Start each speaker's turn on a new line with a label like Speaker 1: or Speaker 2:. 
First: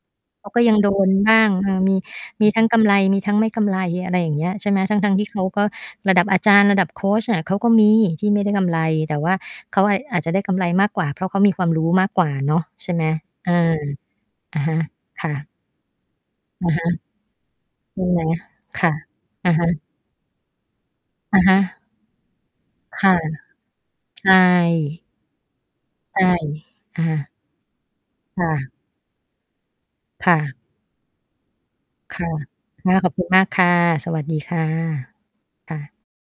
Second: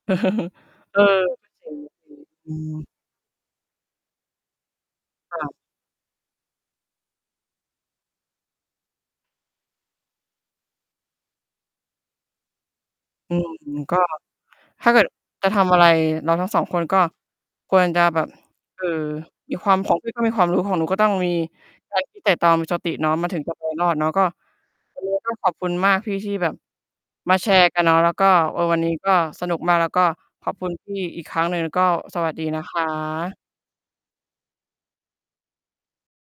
Speaker 1: เขาก็ยังโด
Speaker 2: เออ
Speaker 1: นบ้าง
Speaker 2: จ
Speaker 1: เอ
Speaker 2: ริง
Speaker 1: อ มี ม
Speaker 2: ๆ
Speaker 1: ี
Speaker 2: อื
Speaker 1: ทั้งกำ
Speaker 2: ม
Speaker 1: ไร มีทั้งไม่กำไร อะไรอย่างเงี้ย ใช่ไหม ทั้ง ๆ ที่
Speaker 2: ค
Speaker 1: เขา
Speaker 2: ่ะ
Speaker 1: ก็ระดับอาจารย์ ระดับโคชอะเขาก็มีที่ไม่ได้กำไร แต่ว่าเขา อ อาจจะได้กำไรมากกว่า เพราะเขามีความรู้มากกว่าเนาะ ใช่ไหม
Speaker 2: อื
Speaker 1: เ
Speaker 2: ม
Speaker 1: ออ
Speaker 2: ๆ ก็
Speaker 1: อะฮะ
Speaker 2: ถ้าเกิด
Speaker 1: ค่ะ
Speaker 2: จะทำอะไร เราทั้ง 2
Speaker 1: อะ
Speaker 2: ค
Speaker 1: ฮ
Speaker 2: น
Speaker 1: ะ
Speaker 2: ก็ควร
Speaker 1: ใ
Speaker 2: จ
Speaker 1: ช
Speaker 2: ะ
Speaker 1: ่ไ
Speaker 2: แ
Speaker 1: ห
Speaker 2: บ
Speaker 1: ม
Speaker 2: บ เ
Speaker 1: ค
Speaker 2: อ่อ
Speaker 1: ่ะ อ
Speaker 2: ม
Speaker 1: ะ
Speaker 2: ี
Speaker 1: ฮ
Speaker 2: ค
Speaker 1: ะ
Speaker 2: วาม ของพี่ ก็มีความรู้ ของหนูก็ต้องมี
Speaker 1: อะฮะ
Speaker 2: การคิด ไตร่ตรอง มีสติ
Speaker 1: ค
Speaker 2: เนา
Speaker 1: ่
Speaker 2: ะ
Speaker 1: ะ
Speaker 2: มันถึงจะ ไปรอด เนาะ ก็
Speaker 1: ใช่
Speaker 2: วันนี้ก็ ขอบคุณมากพี
Speaker 1: ใ
Speaker 2: ่
Speaker 1: ช่
Speaker 2: ที่แบบ
Speaker 1: อะฮะ
Speaker 2: มาแชร์กันเนาะ แล้วก็
Speaker 1: ค่
Speaker 2: เออ
Speaker 1: ะ
Speaker 2: วันนี้ก็สนุกมาก แล้วก็
Speaker 1: ค่
Speaker 2: ขอ
Speaker 1: ะ
Speaker 2: บคุณพี่ อีกครั้งหนึ่ง แล้วก็
Speaker 1: ค
Speaker 2: ส
Speaker 1: ่
Speaker 2: ว
Speaker 1: ะ
Speaker 2: ัสดีนะค
Speaker 1: ค่ะ ขอบคุณ
Speaker 2: ะ
Speaker 1: มากค่ะ สวัสดีค่ะ ค่ะ